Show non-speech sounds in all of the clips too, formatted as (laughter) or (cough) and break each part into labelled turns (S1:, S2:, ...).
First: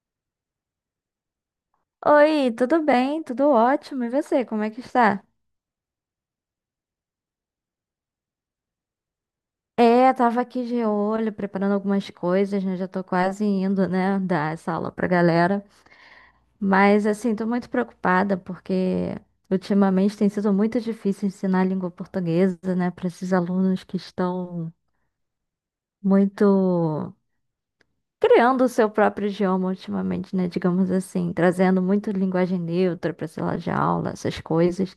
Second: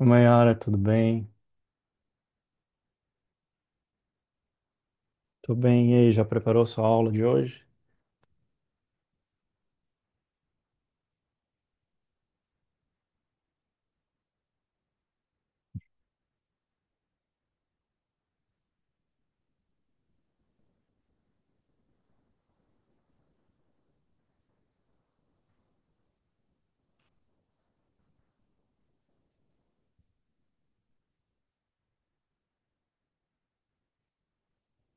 S1: Maiara, tudo bem?
S2: Oi, tudo bem? Tudo ótimo. E você, como é que está?
S1: Tudo bem. E aí, já preparou sua aula de hoje?
S2: Tava aqui de olho, preparando algumas coisas, né? Já tô quase indo, né, dar essa aula pra galera. Mas, assim, tô muito preocupada porque ultimamente tem sido muito difícil ensinar a língua portuguesa, né, para esses alunos que estão muito criando o seu próprio idioma ultimamente, né, digamos assim, trazendo muito linguagem neutra para sala de aula, essas coisas.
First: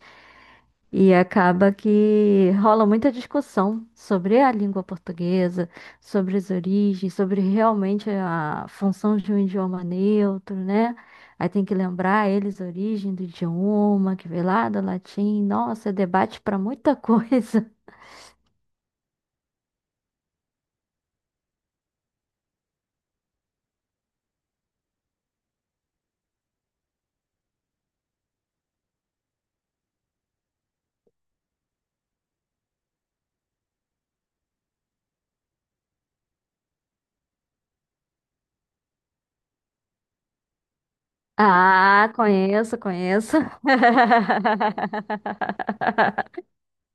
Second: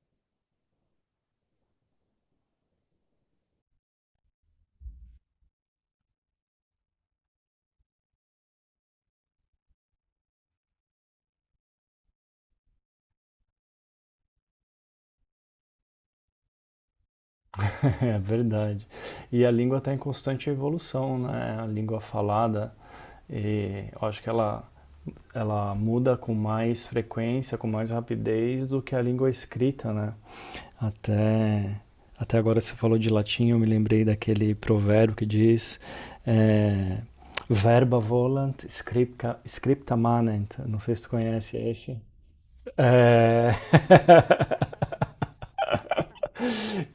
S2: E acaba que rola muita discussão sobre a língua portuguesa, sobre as origens, sobre realmente a função de um idioma neutro, né? Aí tem que lembrar eles a origem do idioma, que veio lá do latim. Nossa, é debate para muita coisa. (laughs)
S1: (laughs) É verdade. E a língua está em constante evolução, né? A língua falada, e eu acho que ela muda com mais frequência, com mais rapidez do que a língua escrita, né? Até, até agora você falou de latim, eu me lembrei daquele provérbio que diz é, verba volant, scripta, scripta manent. Não sei se tu conhece esse.
S2: Ah, conheço, conheço.
S1: É... (laughs)
S2: (laughs)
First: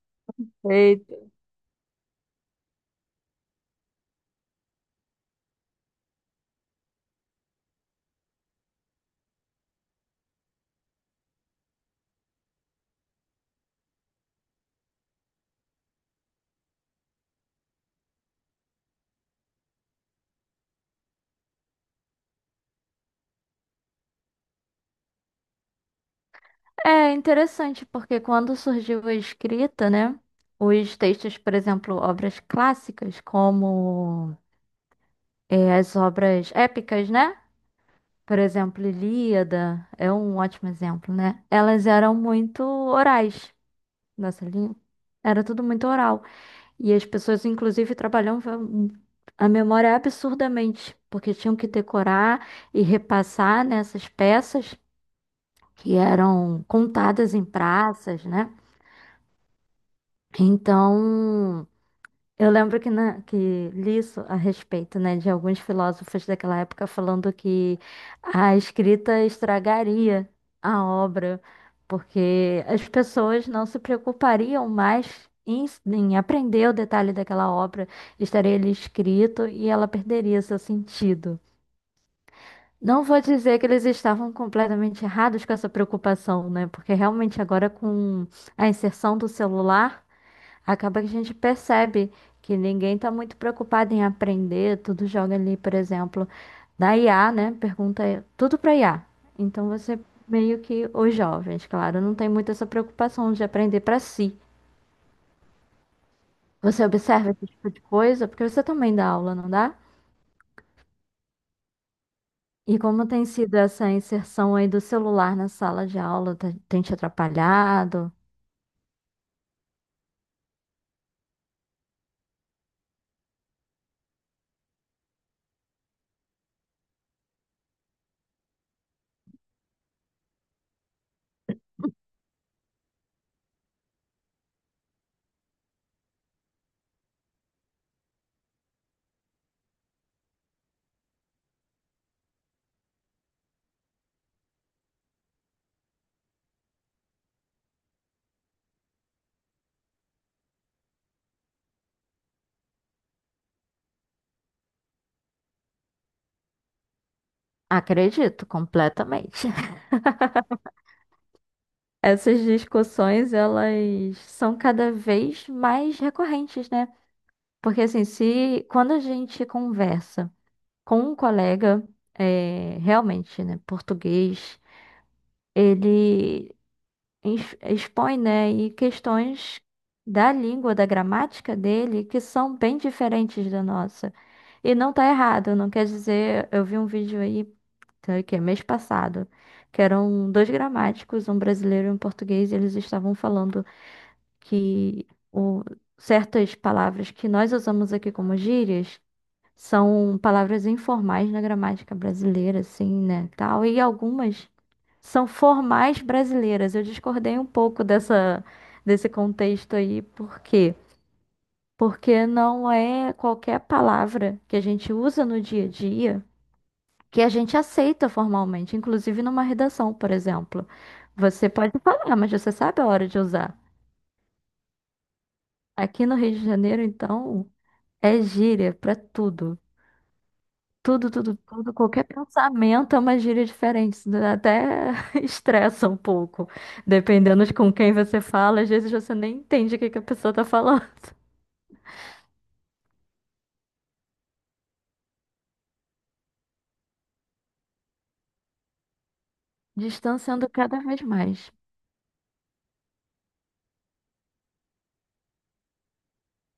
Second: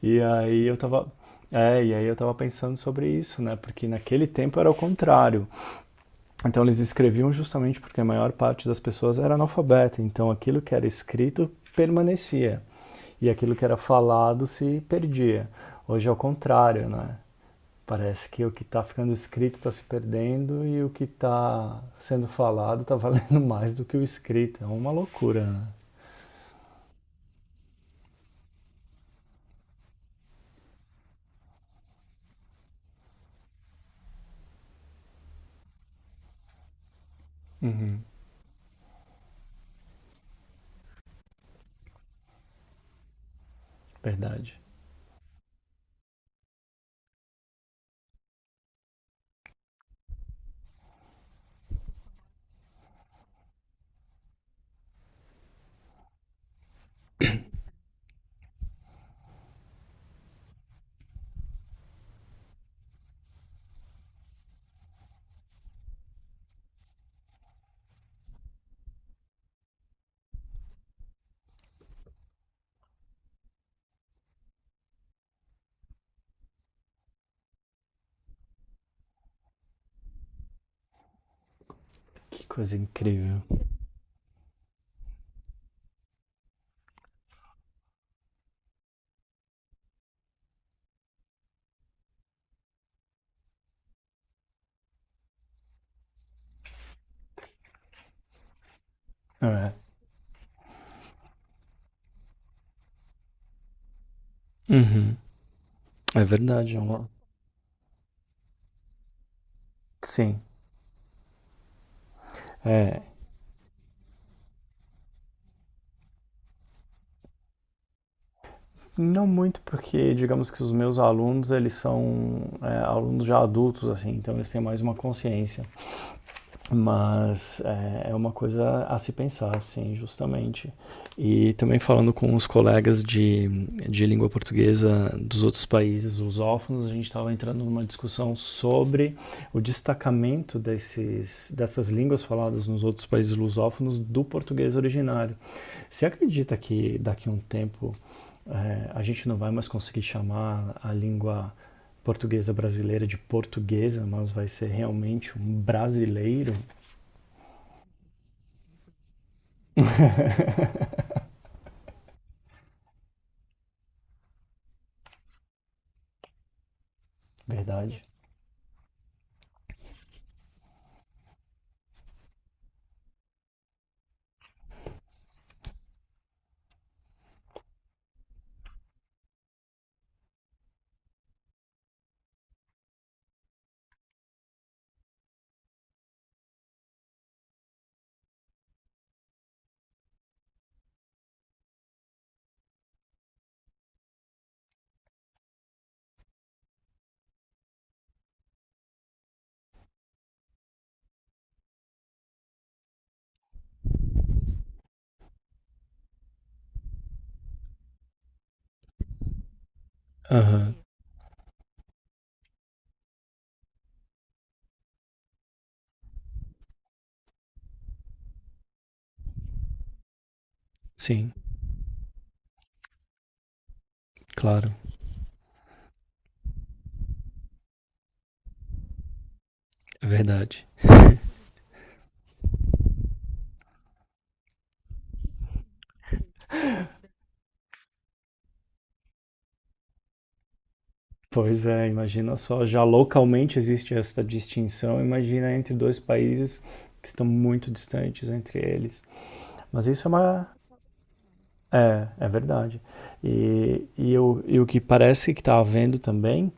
S1: E aí eu tava.
S2: Eita.
S1: É, e aí eu tava pensando sobre isso, né? Porque naquele tempo era o contrário. Então eles escreviam justamente porque a maior parte das pessoas era analfabeta. Então aquilo que era escrito permanecia. E aquilo que era falado se perdia. Hoje é o contrário, né? Parece que o que está ficando escrito está se perdendo e o que está sendo falado está (laughs) valendo mais do que o escrito. É uma loucura, né?
S2: É interessante, porque quando surgiu a escrita, né? Os textos, por exemplo, obras clássicas, como as obras épicas, né?
S1: Uhum.
S2: Por exemplo, Ilíada é um ótimo exemplo, né? Elas eram muito orais nessa
S1: Verdade.
S2: linha. Era tudo muito oral. E as pessoas, inclusive, trabalhavam a memória é absurdamente, porque tinham que decorar e repassar nessas peças que eram contadas em praças, né? Então, eu lembro que, na, que li isso a respeito, né, de alguns filósofos daquela época falando que a escrita estragaria a obra, porque as pessoas não se preocupariam mais em aprender o detalhe daquela obra, estaria ali escrito e ela perderia seu sentido.
S1: Que coisa
S2: Não vou
S1: incrível.
S2: dizer que eles estavam completamente errados com essa preocupação, né? Porque realmente agora com a inserção do celular acaba que a gente percebe que ninguém está muito preocupado em aprender, tudo joga ali, por exemplo, na IA, né? Pergunta tudo para IA. Então
S1: É.
S2: você meio que os jovens, claro, não tem muito essa preocupação de aprender para si.
S1: Uhum. É verdade, é
S2: Você
S1: uma...
S2: observa esse tipo de coisa, porque você também dá aula, não dá?
S1: Sim.
S2: E
S1: É,
S2: como tem sido essa inserção aí do celular na sala de aula? Tem te atrapalhado?
S1: não muito porque, digamos que os meus alunos, eles são alunos já adultos, assim, então eles têm mais uma consciência. Mas é, é uma coisa a se pensar, sim, justamente. E também falando com os colegas de língua portuguesa dos outros países lusófonos, a gente estava entrando numa discussão sobre o destacamento desses, dessas línguas faladas nos outros países lusófonos do português originário. Você acredita que daqui a um tempo a gente não vai mais conseguir chamar a língua portuguesa brasileira de portuguesa, mas vai ser realmente um brasileiro.
S2: Acredito, completamente. Essas discussões, elas são cada vez mais recorrentes, né? Porque
S1: Verdade.
S2: assim, se quando a gente conversa com um colega, realmente, né, português, ele expõe, né, e questões da língua, da gramática dele, que são bem diferentes da nossa. E não tá errado, não quer dizer, eu vi um vídeo aí, tá, que é mês passado, que eram dois gramáticos, um brasileiro e um português, e eles estavam falando que certas palavras que nós usamos aqui como gírias são palavras informais na gramática brasileira, assim, né, tal, e algumas são formais brasileiras. Eu discordei um pouco dessa desse contexto aí, por quê?
S1: Aham,
S2: Porque não é qualquer palavra que a gente usa no dia a dia que a gente aceita formalmente, inclusive numa redação, por exemplo.
S1: sim,
S2: Você pode falar, mas você sabe a hora de usar.
S1: claro,
S2: Aqui no Rio de Janeiro, então, é gíria pra tudo.
S1: é verdade.
S2: Tudo, tudo, tudo. Qualquer pensamento é uma gíria diferente. Isso até (laughs) estressa um pouco. Dependendo de com quem você fala, às vezes você nem entende o que que a pessoa tá falando.
S1: Pois é, imagina só, já localmente existe essa distinção, imagina entre dois países que estão muito distantes entre eles. Mas isso é
S2: Distanciando
S1: uma.
S2: cada vez mais.
S1: É, é verdade. E o que parece que está havendo também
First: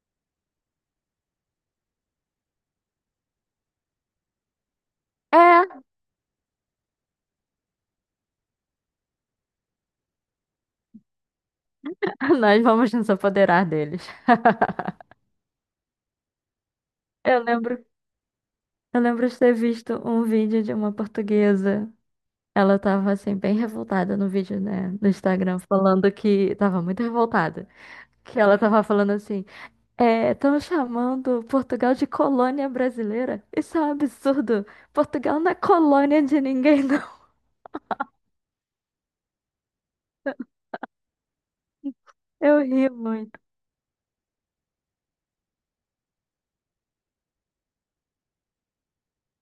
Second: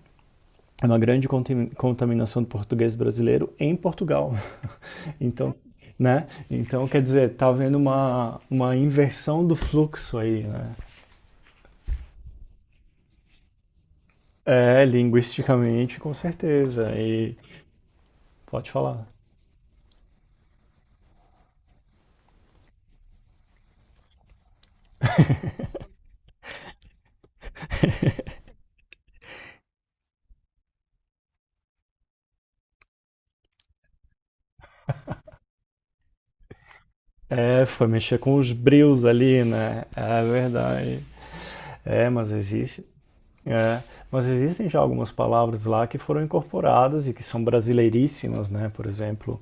S1: é uma grande contaminação do português brasileiro em Portugal. (laughs) Então,
S2: É,
S1: né? Então, quer dizer, está havendo uma inversão do fluxo aí, né?
S2: (laughs) nós vamos nos apoderar deles.
S1: É, linguisticamente, com certeza. E
S2: Eu lembro,
S1: pode
S2: eu
S1: falar.
S2: lembro de ter visto um vídeo de uma portuguesa. Ela tava assim, bem revoltada no vídeo, né, no Instagram, falando que tava muito revoltada. Que ela tava falando assim. Estão chamando Portugal de colônia brasileira. Isso é um absurdo. Portugal não é colônia de ninguém, (laughs) não.
S1: É, foi mexer com os brios ali, né? É verdade. É, mas
S2: Eu
S1: existe.
S2: ri muito.
S1: É, mas existem já algumas palavras lá que foram incorporadas e que são brasileiríssimas, né? Por exemplo,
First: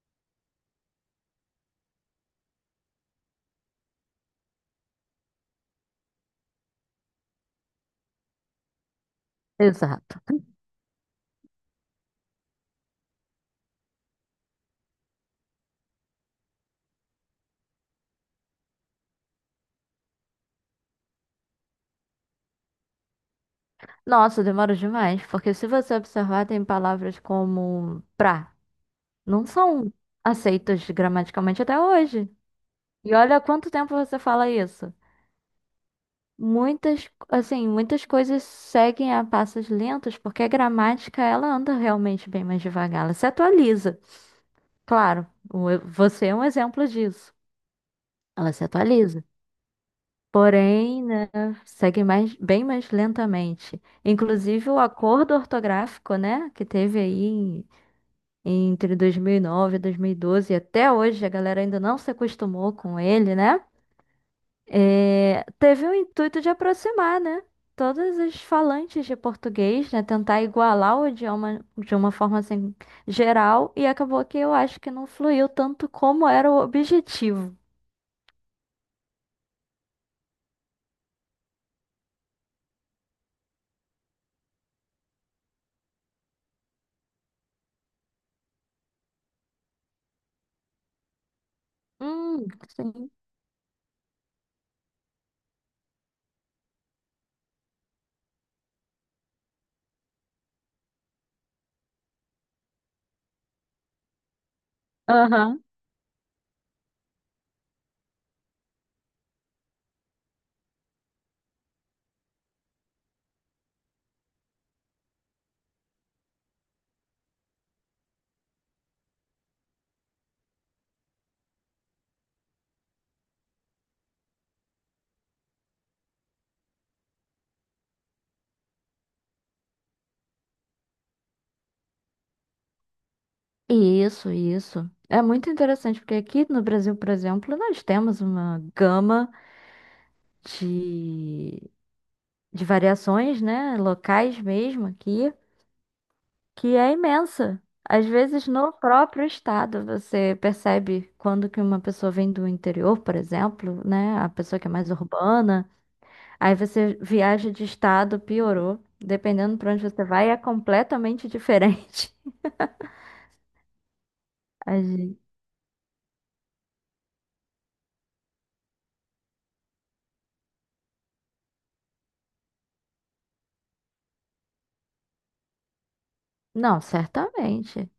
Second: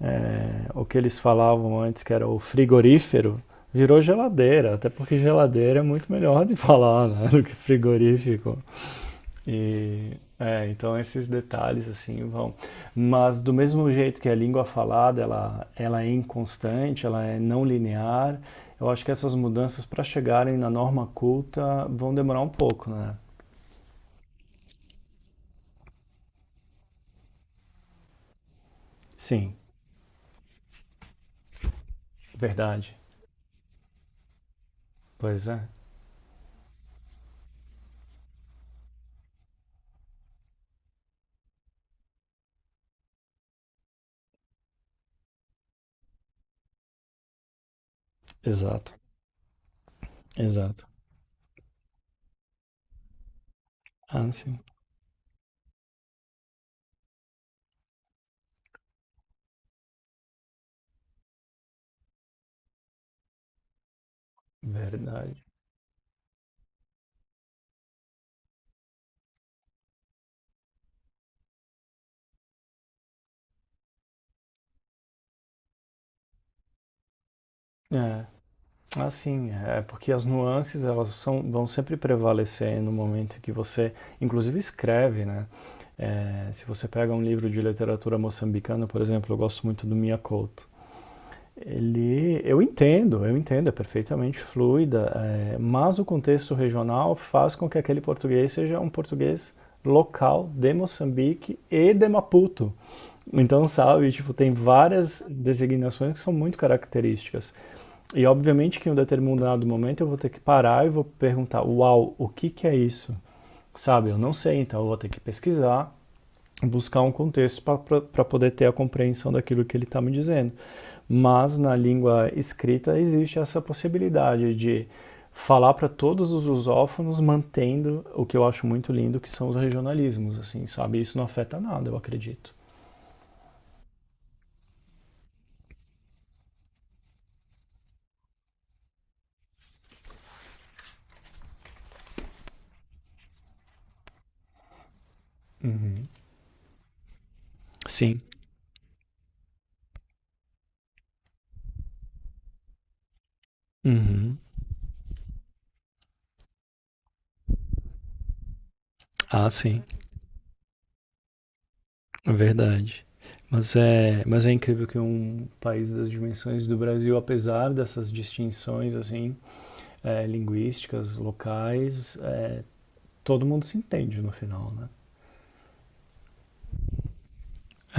S1: o que eles falavam antes que era o frigorífero virou geladeira, até porque geladeira é muito melhor de (laughs) falar, né, do que frigorífico. E
S2: Exato.
S1: é, então esses detalhes assim vão. Mas do mesmo jeito que a língua falada, ela é inconstante, ela é não linear, eu acho que essas mudanças para chegarem na norma culta vão demorar um pouco, né?
S2: Nossa, demora demais, porque se você observar, tem palavras como pra. Não
S1: Sim,
S2: são aceitas gramaticalmente até hoje.
S1: verdade.
S2: E olha há quanto tempo você fala isso.
S1: Pois é.
S2: Muitas, assim, muitas coisas seguem a passos lentos, porque a gramática, ela anda realmente bem mais devagar, ela se atualiza. Claro, você é um exemplo disso. Ela se
S1: Exato,
S2: atualiza.
S1: exato.
S2: Porém, né, segue mais, bem mais lentamente.
S1: Ah, sim.
S2: Inclusive, o acordo ortográfico, né, que teve aí entre 2009 e 2012, e dois mil e doze, e até hoje a galera ainda não se acostumou com ele, né?
S1: Verdade.
S2: Teve o intuito de aproximar, né? Todos os falantes de português, né? Tentar igualar o idioma de uma forma assim geral, e acabou que eu acho que não fluiu tanto como era o objetivo.
S1: É, Ah, sim, é porque as nuances elas são, vão sempre prevalecer no momento que você, inclusive, escreve, né? É, se você pega um livro de literatura moçambicana, por exemplo, eu gosto muito do Mia Couto. Ele, eu
S2: Sim.
S1: entendo, eu entendo, é perfeitamente fluida, é, mas o contexto regional faz com que aquele português seja um português local de Moçambique e de Maputo. Então, sabe, tipo, tem várias
S2: Aham.
S1: designações que são muito características. E obviamente que em um determinado momento eu vou ter que parar e vou perguntar, uau, o que, que é isso? Sabe, eu não sei, então eu vou ter que pesquisar, buscar um contexto para poder ter a compreensão daquilo que ele está me dizendo. Mas na língua escrita existe essa possibilidade de falar para todos os lusófonos, mantendo o que eu acho muito lindo, que são os regionalismos, assim, sabe? Isso não afeta nada, eu acredito.
S2: Isso, isso. É muito interessante, porque aqui no Brasil, por exemplo, nós temos uma gama de, de variações, né, locais mesmo aqui, que é imensa. Às
S1: Sim.
S2: vezes, no próprio estado, você percebe quando que uma pessoa vem do interior, por exemplo, né, a
S1: Uhum.
S2: pessoa que é mais urbana, aí você viaja de estado, piorou.
S1: Ah,
S2: Dependendo para onde
S1: sim.
S2: você vai, é completamente diferente.
S1: É verdade. Mas é
S2: (laughs) A
S1: incrível que
S2: gente-
S1: um país das dimensões do Brasil, apesar dessas distinções assim, linguísticas, locais, é, todo mundo se entende no final, né?
S2: não, certamente.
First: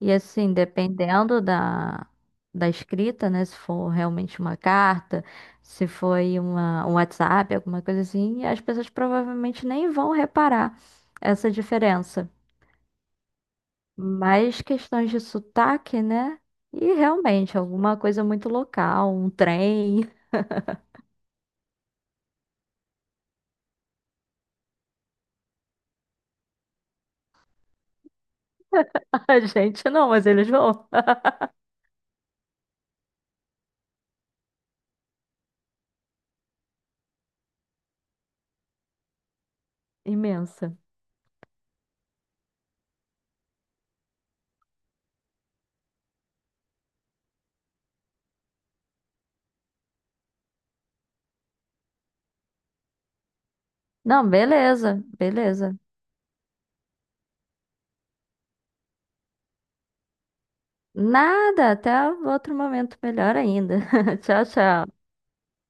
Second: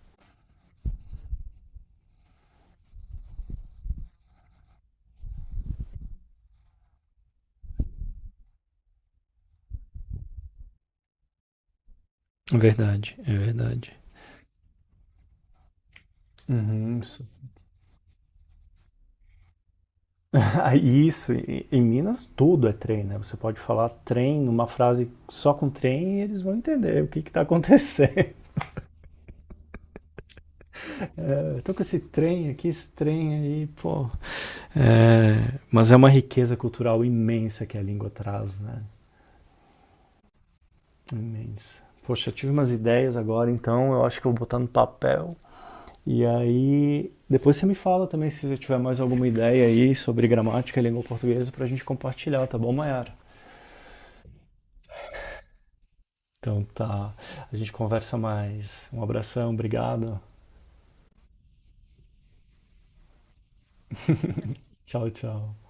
S2: E assim, dependendo da escrita, né? Se for realmente uma carta, se foi uma, um WhatsApp, alguma coisa assim, as pessoas provavelmente nem vão reparar essa diferença.
S1: É verdade, é verdade.
S2: Mas questões de sotaque, né? E
S1: Uhum, isso. (laughs)
S2: realmente, alguma coisa muito local, um trem.
S1: Ah, isso, em Minas tudo é trem, né? Você pode falar trem, uma frase só com trem e eles vão entender o que que tá acontecendo. (laughs)
S2: (laughs) A gente não, mas eles vão.
S1: É, eu tô com esse trem aqui, esse trem aí, pô, é, mas é uma riqueza cultural imensa que a língua traz, né?
S2: (laughs) Imensa.
S1: Imensa. Poxa, eu tive umas ideias agora, então eu acho que eu vou botar no papel. E aí, depois você me fala também se você tiver mais alguma ideia aí sobre gramática e língua portuguesa pra gente compartilhar, tá bom, Mayara?
S2: Não, beleza, beleza.
S1: Então tá, a gente conversa mais. Um abração, obrigado.
S2: Nada, até outro momento melhor ainda. (laughs) Tchau, tchau.
S1: Tchau, tchau.